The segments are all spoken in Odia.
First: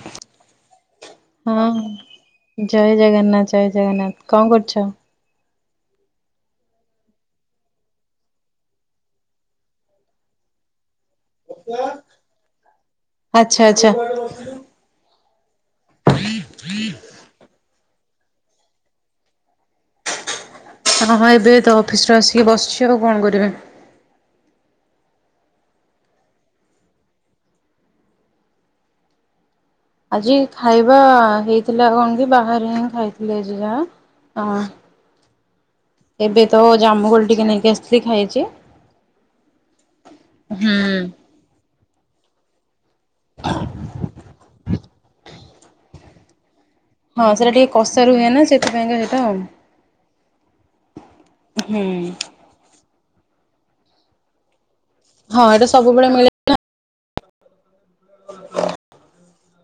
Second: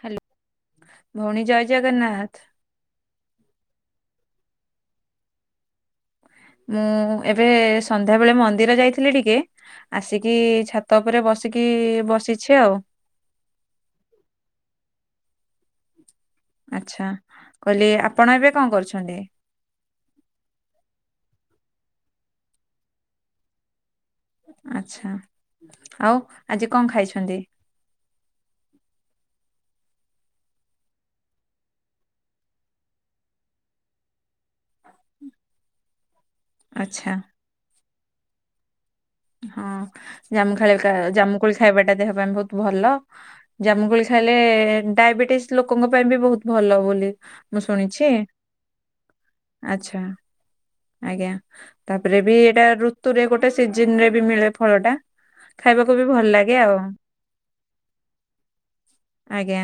ହ୍ୟାଲୋ ଭଉଣୀ ଜୟ ହଁ ଜଗନ୍ନାଥ ଜୟ ଜଗନ୍ନାଥ ଜୟ ଜଗନ୍ନାଥ। କଣ କରୁଚ? ମୁଁ ଏବେ ସନ୍ଧ୍ୟାବେଳେ ମନ୍ଦିର ଯାଇଥିଲି ଟିକେ ଆସିକି ଛାତ ଉପରେ ବସିକି ବସିଚି ଆଉ। ଆଚ୍ଛା ଆଚ୍ଛା ଆଚ୍ଛା। କହିଲେ ଆପଣ ଏବେ କଣ କରୁଛନ୍ତି? ହଁ ହଁ ଏବେ ତ ଅଫିସରୁ ଆସିକି ବସିଛି ଆଉ କଣ କରିବି। ଆଚ୍ଛା। ଆଉଁ ଆଜି କଣ ଖାଇଛନ୍ତି? ହଁ ଆଜି ଖାଇବା ହେଇ ଆଃ। ଏବେ ତ ଆଚ୍ଛା ଜାମୁ କୋଳି ଟିକେ ନେଇକି ଆସିଥିଲି ଖାଇଛି। ହଁ ଜାମୁ ଖାଇଲେ ହୁଁ। ଖା ଜାମୁ କୋଳି ଖାଇବା ଟା ଦେହ ପାଇଁ ବହୁତ ଭଲ। ଜାମୁ କୋଳି ଖାଇଲେ ଡାଏବେଟିଶି ଲୋକଙ୍କ ପାଇଁ ବି ବହୁତ ଭଲ ବୋଲି ହଁ ସେଇଟା ମୁଁ ଟିକେ କଷା ଶୁଣିଛି ରୁହେ ନା ସେଥିପାଇଁକା ସେଇଟା ଆଉ ଆଚ୍ଛା। ଆଜ୍ଞା ହୁଁ ତାପରେ ବି ଏଇଟା ଋତୁରେ ଗୋଟେ ସିଜିନ୍ ରେ ବି ମିଳେ। ଫଳଟା ହଁ ଏଇଟା ଖାଇବାକୁ ସବୁବେଳେ ବି ମିଳେ। ଭଲଲାଗେ ଆଉ। ଓଁ ରେଫ ଆଜ୍ଞା।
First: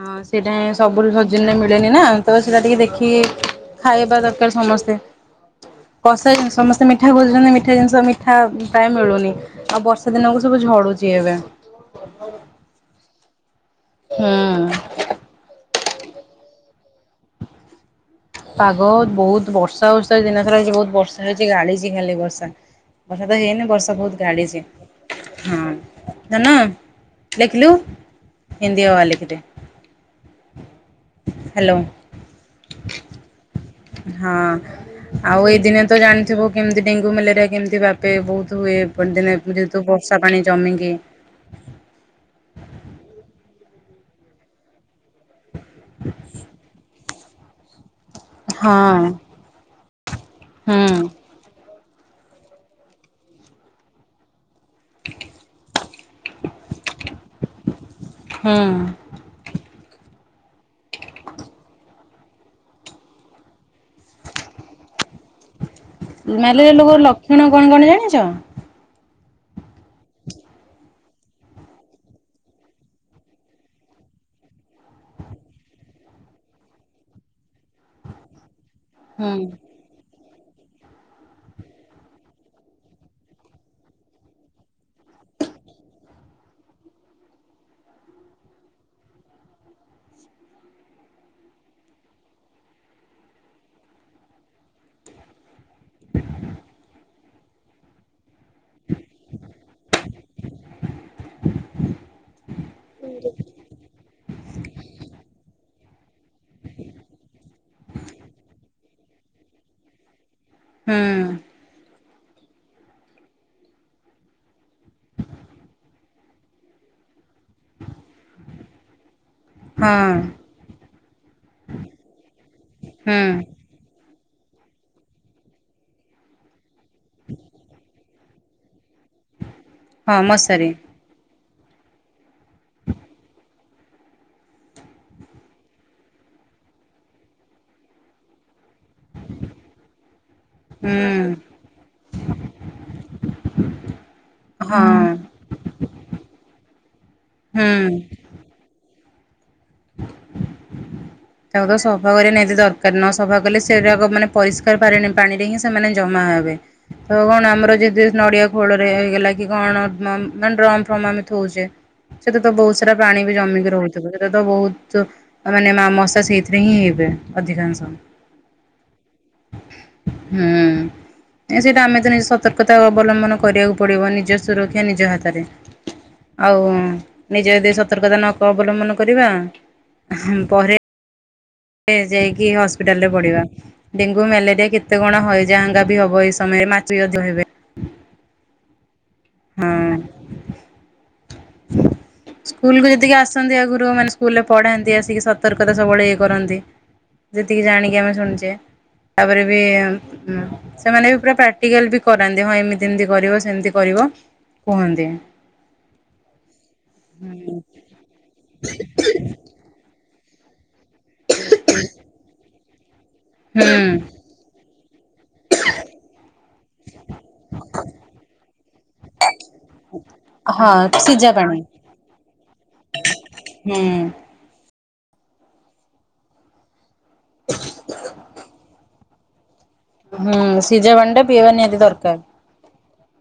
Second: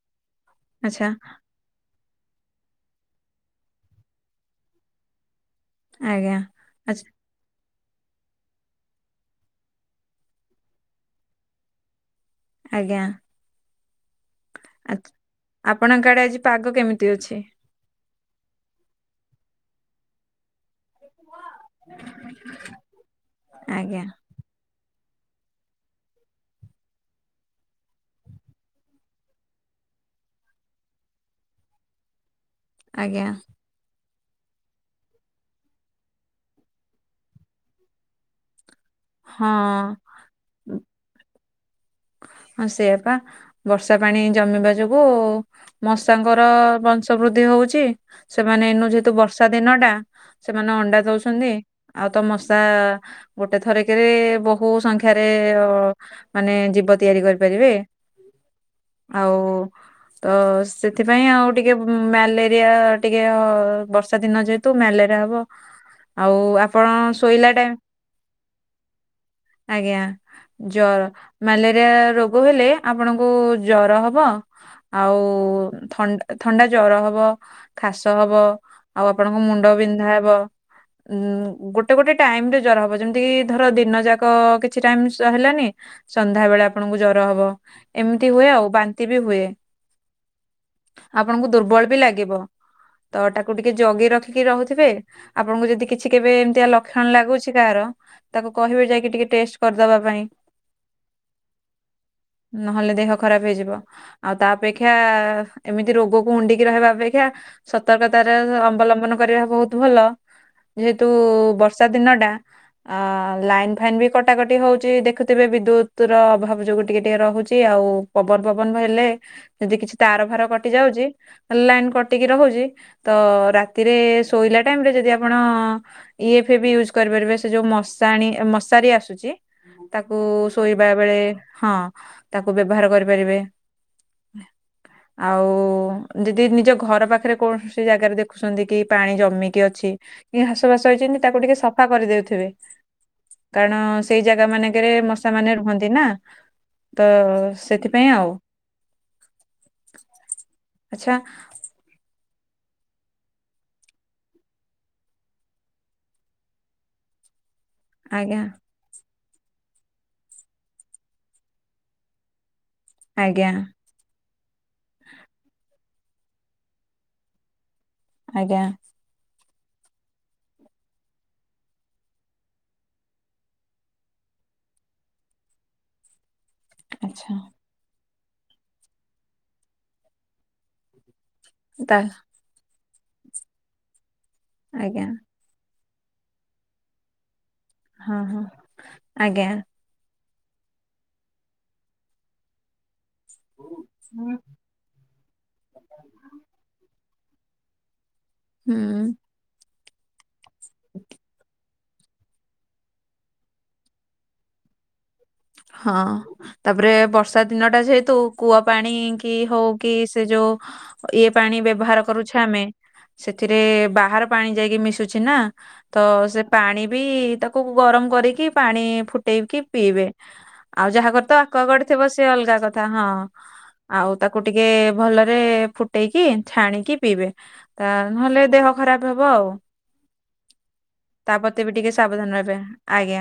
ହୁଁ ସେଟା ଆଚ୍ଛା ସବୁଲ ସିଜିନରେ ମିଳେନି ନା। ତ ସେଟା ଟିକେ ଦେଖିକି ଖାଇବା ଦରକାର ସମସ୍ତେ। ଆଜ୍ଞା କସା ଜିନିଷ ସମସ୍ତେ ଆଚ୍ଛା ମିଠା ଖୋଜୁଚନ୍ତି ମି ମିଠା ଜିନିଷ ମିଠା ପ୍ରାୟ ମିଳୁନି ଆଉ ବର୍ଷାଦିନକୁ ସବୁ ଝଡୁଚି ଏବେ। ଆଜ୍ଞା। ଆ ହୁଁ। ଆପଣଙ୍କ ଆଡେ ଆଜି ପାଗ କେମିତି ଅଛି? ପାଗ ବହୁତ ବର୍ଷା ହେଉଛି ଆଜି ଦିନସାରା ବହୁତ ବ ଛି ଗାଳିଛି ଖାଲି ବର୍ଷା ବର୍ଷାତ ହେଇନି ବର୍ଷା ଆଜ୍ଞା ବହୁତ ଢାଳିଛି। ହଁ ଧନ ଲେଖିଲୁ। ହିନ୍ଦି ଅ ଆ ଲେଖିଦେ। ହେଲୋ। ଆଜ୍ଞା। ହଁ ଆଉ ଏଦିନେ ତ ଜାଣିଥିବୁ କେମିତି ଡେଙ୍ଗୁ ମ୍ୟାଲେରିଆ କେମିତି ବ୍ୟାପେ ବୋହୁତ ହୁଏ। ଗୋଟେଦିନେ ହଁ ଯେହେତୁ ବର୍ଷା ପାଣି ଜମିକି। ଅଁ ସେଇପା ବର୍ଷା ପାଣି ଜମିବା ଯୋଗୁଁ ସବୁ ମଶାଙ୍କର ବଂଶ ବୃଦ୍ଧି ହଉଛି। ସେମାନେ ହଁ ଏଇନୁ ଯେହେତୁ ବର୍ଷା ଦିନଟା ସେମାନେ ହୁଁ। ଅଣ୍ଡା ଦଉଛନ୍ତି। ଆଉ ତ ମଶା ଗୋଟେ ଥରେକେ କେରେ ବହୁ ବହୁ ସଂଖ୍ୟାରେ ଓଁ ମାନେ ଯି ଭୋଗ ତିଆରି କରିପାରିବେ ହୁଁ ଆଉ ତ ସେଥିପାଇଁ ଆଉ ଟିକେ ମ୍ୟାଲେରିଆ ଟିକେ ଅ ବର୍ଷା ଦିନ ଯେହେତୁ ମ୍ୟାଲେରିଆ ହବ। ଆଉ ମ୍ୟାଲେରିଆ ଆପଣ ରୋଗର ଲକ୍ଷଣ ଶୋଇଲା କଣ ଟାଇମ କଣ ଜାଣିଛ? ଆଜ୍ଞା ଜ ମ୍ୟାଲେରିଆ ରୋଗ ହେଲେ ଆପଣଙ୍କୁ ଜର ହବ। ଆଉ ଥ ଥଣ୍ଡା ଜର ହବ ଖାସ ହବ। ଆଉ ହୁଁ ଆପଣଙ୍କ ମୁଣ୍ଡ ବିନ୍ଧା ହବ। ଉଁ ଗୋଟେ ଗୋଟେ ଟାଇମରେ ଜର ହବ ଯେମିତିକି ଧର ଦିନ ଯାକ କିଛି ଟାଇମ ହେଲାନି ସନ୍ଧ୍ୟା ବେଳେ ଆପଣଙ୍କୁ ଜର ହବ ଏମିତି ହୁଏ ଆଉ ବାନ୍ତି ବି ହୁଏ। ଆପଣଙ୍କୁ ଦୁର୍ବଳ ବି ଲାଗିବ। ତ ତାକୁ ଟିକେ ଜଗି ରଖିକି ରହୁଥିବେ ଆପଣଙ୍କୁ ଯଦି କିଛି କେବେ ଏମିତିଆ ଲକ୍ଷଣ ଲାଗୁଛି କାହାର ତାକୁ କହିବେ ଯାଇକି ଟିକେ ଟେଷ୍ଟ କରିଦବା ପାଇଁ। ନହେଲେ ଦେହ ଖରାପ ହେଇଯିବ ଆଉ ତା ଅପେକ୍ଷା ଏମିତି ରୋଗକୁ ଉଣ୍ଡିକି ରହିବା ଅପେକ୍ଷା ସତର୍କତାର ଅବଲମ୍ବନ କରିବା ବହୁତ ଭଲ। ଯେହେତୁ ହୁଁ ବର୍ଷା ଦିନଟା। ଅ ଲାଇନ୍ ଫାଇନ୍ ବି କଟାକଟି ହଉଛି ଦେଖୁଥିବେ ବିଦ୍ୟୁତ। ଋତୁର ଅଭାବ ଯୋଗୁ ଟିକେ ଟିକେ ରହୁଛି ଆଉ ପବନ ଫବନ ହେଲେ ଯଦି କିଛି ହଁ ତାର ଫାର କଟି ଯାଉଛି ଲାଇନ କଟିକି ରହୁଛି ତ ହୁଁ ରାତିରେ ସୋ ଶୋଇଲା ଟାଇମରେ ଯଦି ଆପଣ ଇଏ ଫିଏ ବି ୟୁଜ କରିପାରିବେ ସେ ଯୋଉ ମଶାଣି ମଶାରୀ ଆ ରୁଚି ତାକୁ ହଁ ମଶାରୀ ଶୋଇବା ବେଳେ ହଁ ତାକୁ ବ୍ୟବହାର କରିପାରିବେ ଆଉ ଯଦି ନିଜ ଘର ପାଖରେ କୌଣସି ଜାଗାରେ ଦେଖୁଛନ୍ତି କି ପାଣି ଜମିକି ଅଛି କି ଘାସ ବାସ ହୁଁ ହେଇଛି ତାକୁ ଟିକେ ସଫା କରିଦଉଥିବେ। କାରଣ ସେଇ ଜାଗା ହଁ ମାନଙ୍କରେ ମଶା ମାନେ ରୁହନ୍ତି ନା ତ ହୁଁ। ସେଥିପାଇଁ ଆଉ [unintelligible] ଆଚ୍ଛା ତାକୁ ତ ସଫା କରି ନେଇ ଦରକାର ନ ସଫା କଲେ ସେଇରାକ ମାନେ ପରିଷ୍କାର ପାରେନି ପାଣିରେ ହିଁ ସେମାନେ ଜମା ହବେ ତ କଣ ଆମର ଯୋଉ ଆଜ୍ଞା ନଡିଆ ଖୋଳ ରେ ହେଇଗଲକି କି କଣ ଡ୍ର ମାନେ ଡ୍ରମ୍ ଫମ୍ ଆମେ ଥଉଚେ ସେଥିରେ ତ ବହୁତ ସାରା ପାଣି ବି ଆଜ୍ଞା ଜମିକି ରହୁଥିବ ସେ ତ ବହୁତ ମାନେ ମ ମସା ସେଇଥିରେ ହିଁ ହେବେ ଅଧିକାଂଶ ଆଜ୍ଞା। ହୁଁ। ସେଇଟା ଆମେ ତ ନିଜ ସତର୍କତା ଅବଲମ୍ବନ କରିବାକୁ ପଡିବ ନିଜ ସୁରକ୍ଷା ନିଜ ହାତରେ। [unintelligible] ଆଉ ଆଚ୍ଛା ନିଜେ ଯଦି ସତର୍କତା ନ କ ଅବଲମ୍ବନ କରିବା ପରେ ଏ ତା ଯାଇକି ହସ୍ପିଟାଲ ରେ ପଢିବା ଡେଙ୍ଗୁ ମ୍ୟାଲେରିଆ କେତେ ଆଜ୍ଞା କଣ ହଇଯାହାଙ୍ଗ ବି ହବ ଏଇ ସମୟରେ ମାଛି ବି ଅଧିକା ହେବେ ହଁ ହଁ। ଆଜ୍ଞା ହଁ। ସ୍କୁଲ କୁ ଯେତିକି ଆ ଆସନ୍ତି ଆଗରୁ ମାନେ ସ୍କୁଲ ରେ ପଢାନ୍ତି ଆସିକି ସତର୍କତା ସବୁବେଳେ ଇଏ କରନ୍ତି ଯେତିକି ଜାଣିକି ଆମେ ଶୁଣୁଚେ ହୁଁ ତାପରେ ବି ଉଁ ଉଁ ସେମାନେ ବି ପୁରା ପ୍ରାଟିସ ଟି ଏ ଲବି କରାନ୍ତି ହଁ ଏମିତି ଏମତି କରିବ ସେମତି କରିବ କୁହନ୍ତି। ହଁ ତାପରେ ବର୍ଷା ଦିନଟା ଯେହେତୁ କୂଅ ପାଣି କି ହଉ କି ସେ ଯୋଉ ଇଏ ପାଣି ବ୍ୟବହାର କରୁଛେ ଆମେ ସେଥିରେ ହୁଁ ବାହାର ପାଣି ଯାଇକି ମିଶୁଛି ନା ତ ସେ ପାଣି ବି ତାକୁ ଗରମ କରିକି ପାଣି ଫୁଟେଇକି ପିଇବେ। ହଁ ଆଉ ଯାହା ଘରେ ସିଝା ତ ପାଣି ଅକ୍ୱାଗାଡ଼ ଥିବ ସେଏ ଅଲଗା କଥା ହଁ ହୁଁ। ଆଉ ତାକୁ ଟିକେ ରେ ଭଲରେ ଫୁଟେଇକି ଛାଣିକି ପିଇବେ ତା ନହେଲେ ଦେହ ଖରାପ ହବ ଆଉ ହୁଁ ସିଜା ପାଣିଟା ତା ପିବା ପ୍ରତି ବି ନିହାତି ଟିକେ ଦରକାର। ସାବଧାନ ରହିବେ ଆଜ୍ଞା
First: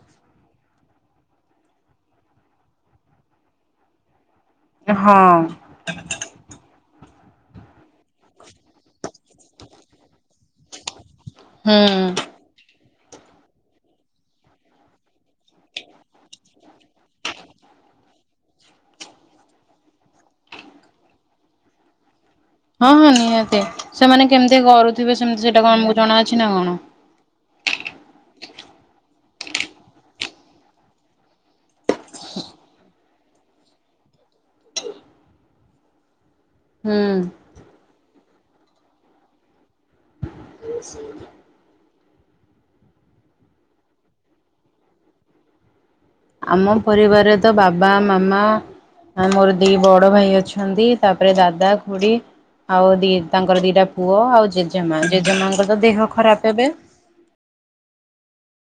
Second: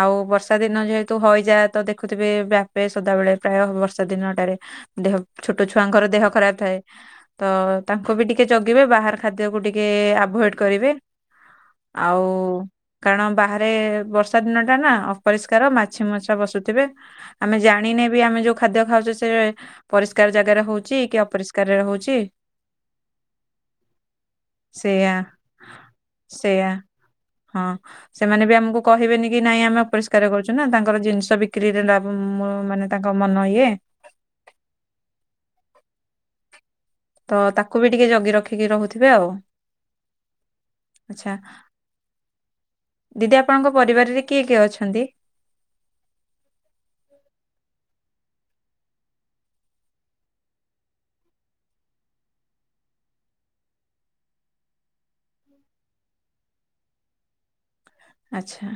ଆଉ ବର୍ଷା ଦିନ ଯେହେତୁ ତୁ ହଇଯା ତ ଦେଖୁଥିବେ ବ୍ୟାପେ ସଦାବେଳେ ପ୍ରାୟ ବର୍ଷା ଦିନ ଟାରେ ହଁ। ଦେହ ଛୋଟ ଛୁଆଙ୍କର ଦେହ ଖରାପ ଥାଏ। ତ ତାଙ୍କୁ ବି ଟିକେ ଜଗିବେ ବାହାର ଖାଦ୍ୟକୁ ଟିକେ ଆଭଏଡ କରିବେ ଆଉ ହୁଁ କାରଣ ବାହାରେ ବର୍ଷା ଦିନ ଟା ନା ଅପରିଷ୍କାର ମାଛ ମାଛି ମୁଛା ବସୁଥିବେ ଆମେ ଜାଣିନେ ବି ଆମେ ଯୋଉ ଖାଦ୍ୟ ଖାଉଛେ ସେ ପରିଷ୍କାର ଜାଗାରେ ହଉଚି କି ଅପରିଷ୍କାରରେ ରହୁଚି ହଁ ହଁ ନିହାତି ସେମାନେ କେମିତି ସେଇଆ କରୁଥିବେ ସେମିତି ସେଇଟା କଣ ଆମକୁ ଜଣାଅଛି ନା ସେଇଆ କଣ ହଁ ସେମାନେ ବି ଆମକୁ କହିବେନି କି ନାଇଁ ଆମେ ଅପରିଷ୍କାର କରୁଚୁ ତାଙ୍କର ଜିନିଷ ବିକ୍ରିରେ ଲାଭ ଉ ମୁ ମାନେ ତାଙ୍କ ମନ ଇଏ ହ ହୁଁ। ତ ତାକୁ ବି ଟିକେ ଜଗି ରଖିକି ରହୁଥିବେ ଆଉ। ଆଚ୍ଛା। ଦିଦି ଆପଣଙ୍କ ପରିବାରରେ କିଏ କିଏ ଅଛନ୍ତି? ଆମ ପରିବାରରେ ତ ବାବା ମାମା ଆ ମୋର ଦି ବଡ ଭାଇ ଅଛନ୍ତି ତାପରେ ଦାଦା ଖୁଡି ଆଉ ଦି ତାଙ୍କର ଦିଟା ପୁଅ ଆଉ ଜେଜେମା ଜେଜେମାଙ୍କ ତ ଦେହ ଖରାପ ଏବେ ଆଚ୍ଛା।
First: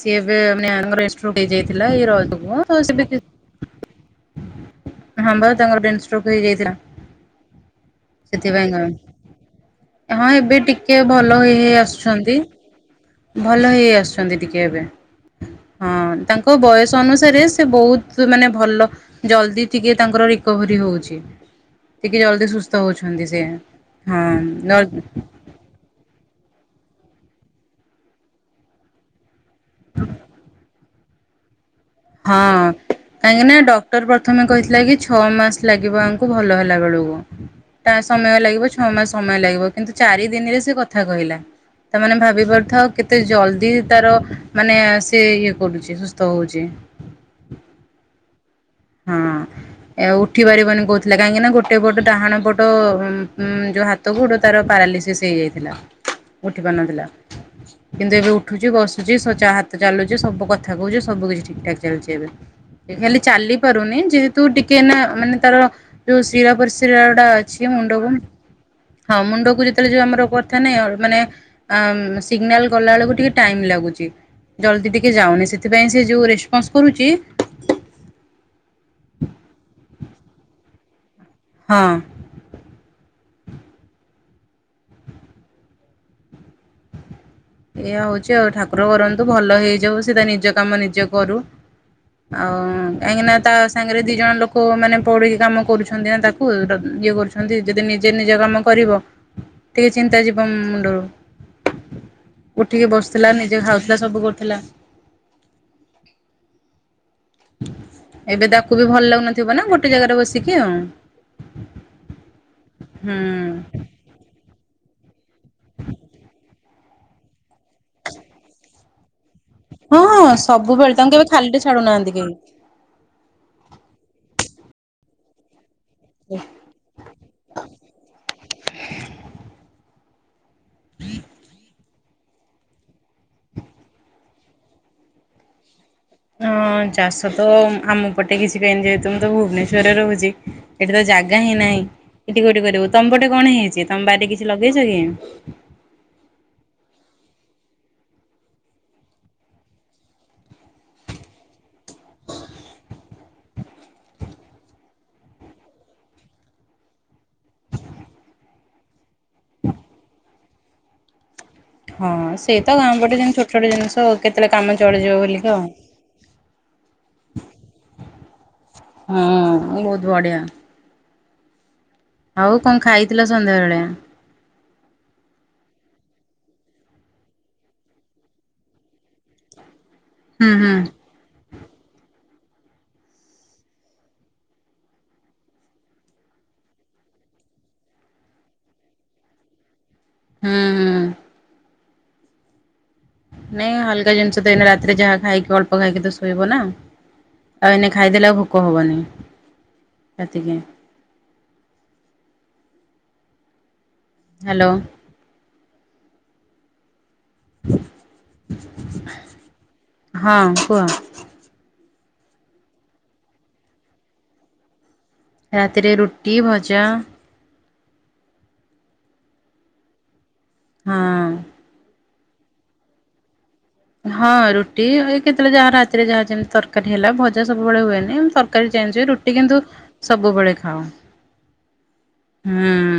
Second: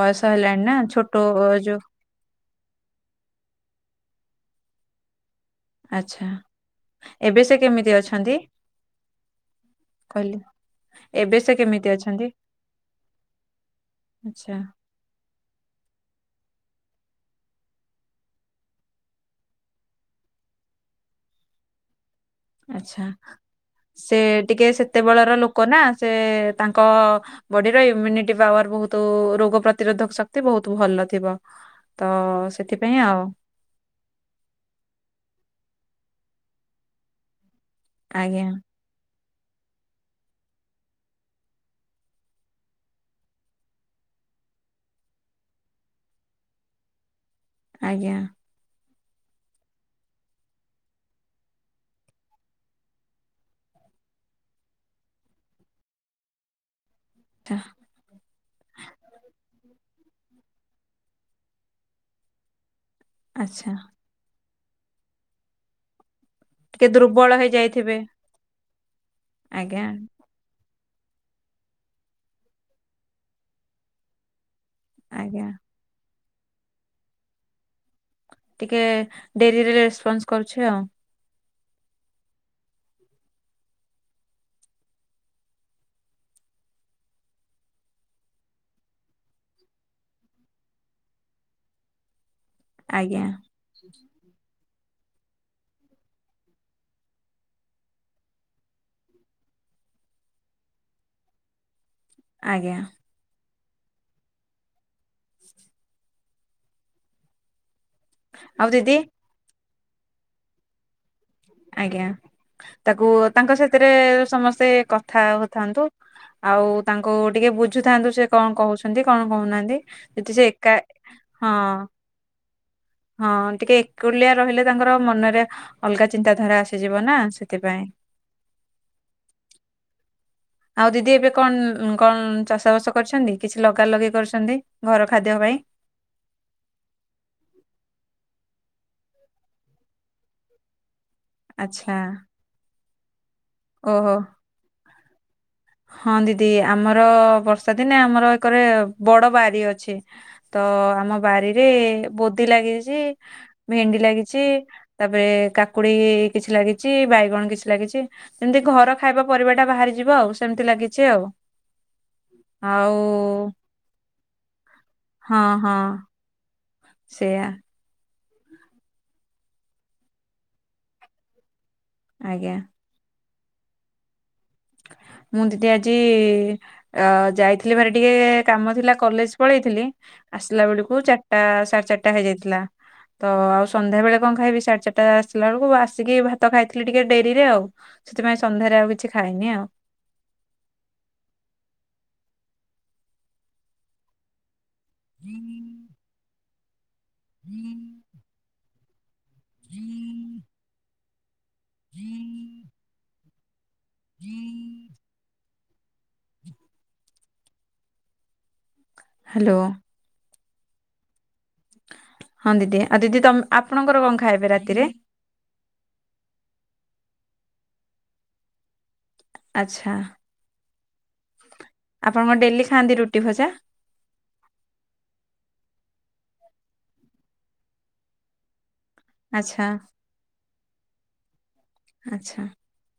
ସିଏ ଏବେ ହେଲାଣି ମାନେ ନା ଛୋଟ [unintelligible] ହେଇ ଯୋଉ ଯାଇଥିଲା ଏଇ ରଜକୁ ସେ ବି ହଁ, ବା ତାଙ୍କର ବ୍ରେନ୍ ଆଚ୍ଛା ସ୍ଟ୍ରୋକ୍ ହେଇଯାଇଥିଲା ଏବେ ସେ କେମିତି ଅଛନ୍ତି? ସେଥିପାଇଁଙ୍କା ହଁ, କହିଲି ଏବେ ଟିକେ ଏବେ ଭଲ ସେ ହେଇ ହେଇ କେମିତି ଅଛନ୍ତି? ଆସୁଛନ୍ତି। ଭଲ ହେଇ ଆସୁଛନ୍ତି ଆଚ୍ଛା ଟିକେ ଏବେ, ହଁ। ହଁ, ତାଙ୍କ ବୟସ ଅନୁସାରେ ସେ ବହୁତ ମାନେ ଭଲ ଜଲଦି ଟିକେ ତାଙ୍କର ରିକଭରି ହଉଛି। ହଁ ଟିକେ ଜଲଦି ସୁସ୍ଥ ହଉଛନ୍ତି ସିଏ। ସେ ଟିକେ ସେତେବେଳର ଲୋକ ନା ସେ ତାଙ୍କ ବଡିର ଇମ୍ୟୁନିଟି ପାୱାର ବହୁତ ରୋଗ ପ୍ରତିରୋଧକ ଶକ୍ତି ବହୁତ ଭଲ ଥିବ। ତ ହଁ, ସେଥିପାଇଁ ଆଉ କାହିଁକି ନା ଡକ୍ଟର ପ୍ରଥମେ କହିଥିଲା କି ଛଅ ମାସ ଲାଗିବ ଆ କୁ ଭଲ ହେଲା ବେଳକୁ ତା ସମୟ ଆଜ୍ଞା ଲାଗିବ ଛଅ ମାସ ସମୟ ଲାଗିବ କିନ୍ତୁ ଚାରି ଦିନରେ ସେ କଥା କହିଲା। ତା ମାନେ ଭାବି ପାରୁଥାଉ କେତେ ଜଲଦି ତାର ମାନେ ସେ ଇଏ କରୁଛି ସୁସ୍ଥ ହଉଛି। ଆଜ୍ଞା। ହଁ। ଏ ଆଉ ଉଠି ପାରିବନି କହୁଥିଲା କାହିଁକି ନା ଗୋଟେ ପଟ ଡାହାଣ ପଟ ଉ ଯୋଉ ହାତକୁ ଗୋଡ ତାର ପା ପାରାଲିସିସ ହେଇଯାଇଥିଲା, ଉଠି ପାରୁନଥିଲା ଆଛା କିନ୍ତୁ ଏବେ ଉଠୁଛି, ବସୁଛି, ସ ଚାହା ଚାଲୁଛି, ସବୁ କଥା କହୁଛି, ସବୁ କିଛି ଠିକ ଠାକ୍ ଚାଲିଛି ଏବେ। ଏ ଖାଲି ଚାଲି ଆଚ୍ଛା ପାରୁନି ଯେହେ ତୁ ଟିକେ ନା ମାନେ ତାର ଯୋଉ ସିର ଟିକେ ପ୍ରସିରର ଟା ଦୁର୍ବଳ ଅଛି ହେଇଯାଇଥିବେ। ମୁଣ୍ଡକୁ ହଁ, ମୁଣ୍ଡକୁ ଆଜ୍ଞା ଯେତେବେଳେ ଯୋଉ ଆମର କଥା ନାହିଁ ଅ ମାନେ ଅ ସିଗ୍ନାଲ ଗଲା ବେଳକୁ ଟିକେ ଟାଇମ ଲାଗୁଛି। ଜଲଦି ଟିକେ ଆଜ୍ଞା ଯାଉନି ସେଥିପାଇଁ ସିଏ ଯୋଉ ରେସପନ୍ସ କରୁଛି। ଟିକେ ଡେରିରେ ରେସପନ୍ସ କରୁଛି ଆଉ। ହଁ। ଏଇଆ ହଉଛି ଆଉ ଠାକୁର କରନ୍ତୁ ଭଲ ହେଇଯାଉ ସିଏ ତା ନିଜ କାମ ନିଜେ କରୁ। ଆଉ ଆଜ୍ଞା କାହିଁକିନା ତା ସାଙ୍ଗରେ ଦି ଜଣ ଲୋକ ମାନେ ପଡିକି କାମ କରୁଛନ୍ତି ନା ତାକୁ ଇଏ କରୁଛନ୍ତି ଯଦି ନିଜେ ନିଜ କାମ କରିବ ଟିକେ ଚି ନ୍ତା ଯିବ ମୁଣ୍ଡରୁ। ହ ଉଠିକି ବସୁଥିଲା ନିଜେ ଖାଉଥିଲା ସବୁ କରୁଥିଲା। ଏବେ ଆଉ ତାକୁ ବି ଦିଦି ଭଲ ଲାଗୁନଥିବ ନା ଗୋଟେ ଜାଗାରେ ବସିକି ଆଉ। ଆଜ୍ଞା, ତାକୁ ହୁଁ। ତାଙ୍କ ସାଥିରେ ସମସ୍ତେ କ ଥା ହଉଥାନ୍ତୁ ଆଉ ତାଙ୍କୁ ଟିକେ ବୁଝୁଥାନ୍ତୁ ସେ କ'ଣ କହୁଛନ୍ତି କ'ଣ ହଉନାହାନ୍ତି ହଁ ହଁ ଯଦି ସିଏ ଏକା ସବୁବେଳେ ତାଙ୍କୁ କେବେ ହଁ। ଖାଲିରେ ଛାଡୁନାହାନ୍ତି କେହି। ହଁ, ଟିକେ ଏକୁଟିଆ ରହିଲେ ତାଙ୍କର ମନରେ ଅଲଗା ଚିନ୍ତାଧାରା ଆସିଯିବ ନା ସେଥିପାଇଁ। ଆଉ ଦିଦି ଏବେ କ'ଣ କ'ଣ ଚାଷ ବାସ କରିଛନ୍ତି କିଛି ଲଗା ଲଗି କରୁଛନ୍ତି ଘର ଖାଦ୍ୟ ପାଇଁ? ହଁ, ଚାଷ ତ ଆମ ପଟେ କିଛି ବି ହେଇନି ଯେହେତୁ ମୁଁ ତ ଭୁବନେଶ୍ୱରରେ ରହୁଛି ଏଠି ତ ଜାଗା ହିଁ ନାହିଁ ଆଚ୍ଛା ଏଠି କୋଉଠି କରିବୁ ତମ ପଟେ କ'ଣ ହେଇଛି ତମ ଓହୋ ବାରିରେ କିଛି ଲଗେଇଛ କି? ହଁ, ଦିଦି ଆମର ବର୍ଷା ଦିନେ ଆମର ଏକରେ ବଡ ବାରି ଅଛି ତ ଅ ଆମ ବାରିରେ ବୋଦି ଲାଗିଛି, ଭେଣ୍ଡି ଲାଗିଛି, ତାପରେ କା କାକୁଡି କିଛି ଲାଗିଛି, ବାଇଗଣ କିଛି ଲାଗିଛି, ସେମିତି ଘର ଖାଇବା ପରିବା ଟା ବାହାରି ଯିବ ଆଉ। ସେମିତି ଲାଗିଛି ଆଉ। ହଁ, ସେ ତ ଗାଁ ଆଉ ପଟେ ଯେମିତି ଛୋଟ ଛୋଟ ଜିନିଷ କେତେବେଳେ କାମ ଚଳିଯିବ ବୋଲିକି ଆଉ। ସେଇଆ। ହଁ, ବହୁତ ବଢିଆ। ଆଜ୍ଞା। ଆଉ କ'ଣ ଖାଇଥିଲ ସନ୍ଧ୍ୟାବେଳେ? ଆ ମୁଁ ଦିଦି ଆଜି ଅ ଯାଇଥିଲି ଭାରି ଟିକେ କାମ ଥିଲା କଲେଜ୍ ପଳେଇଥିଲି। ହୁଁ ଆସିଲା ହୁଁ ବେଳୁକୁ ଚାରଟା ସାଢ଼େ ଚାରଟା ହେଇଯାଇଥିଲା। ତ ଆଉ ସନ୍ଧ୍ୟା ବେଳେ କଁ ଖାଇବି ସାଢ଼େ ଚାରଟା ଆସିଲା ଅଳୁକୁ ଆସିକି ଭାତ ଖାଇଥିଲି ଟିକେ ଡେରିରେ ଆଉ। ସେଥିପାଇଁ ସନ୍ଧ୍ୟାରେ ଆଉ କିଛି ଖାଇନି ଆଉ। ହୁଁ ହୁଁ। ନାଇଁ ହାଲକା ଜିନିଷ ତ ଏଇନା ରାତିରେ ଯାହା ଖାଇକି ଅଳ୍ପ ଖାଇକି ତ ଶୋଇବ ନାଁ। ଆଉ ଏନେ ଖାଇଦେଲେ ଆଉ ଭୋକ ହବନି। ରାତିକିଁ। ହୁଁ ହାଲୋ। ହାଲୋ। ହଁ କୁହ। ହଁ ଦିଦି ଆଉ ଦିଦି ତମ୍ ଆପଣଙ୍କର କଁ ଖାଇବେ ରାତିରେ? ରାତିରେ ରୁଟି ଭଜା। ଆଚ୍ଛା। ହଁ। ଆପଣ କଁ ଡେଲି ଖାଆନ୍ତି ରୁଟି ଭଜା? ହଁ ରୁଟି ଏଇ କେତୋଳେ ଯାହା ରାତିରେ ଯାହା ଯେମ୍ ତରକାରୀ ହେଲା ଭଜା ସବୁବେଳେ ହୁଏନି ଏମ୍ ତରକାରୀ ଚଞ୍ଜ୍ ହୁଏ ରୁଟି କିନ୍ତୁ ଆଚ୍ଛା ସବୁବେଳେ ଖାଉଁ ଆଚ୍ଛା ହୁଁ।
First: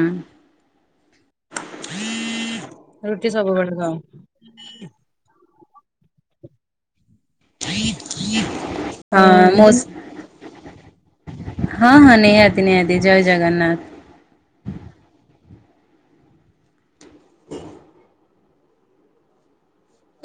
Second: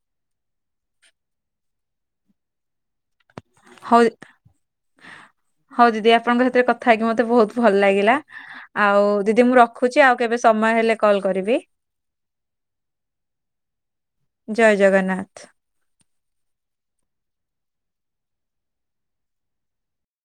ରୁଟି ସବୁ ବେଳେ ହଉ ଖାଅ? ହଉ ଦିଦି ଆପଣଙ୍କ ସାତିରେ କଥା ହେଇକି ମ ତେ ବୋହୁତ ଭଲ ଲାଗିଲା। ଆଉ ଦିଦି ହଁ ମୁଁ ମୋସ୍ ରଖୁଚି ଆଉ କେବେ ସମୟ ହେଲେ କଲ୍ କରିବି। ହଁ ହଁ ନିହାତି ନିହାତି ଜୟ ଜଗନ୍ନା ଜୟ ଜଗନ୍ନାଥ୍।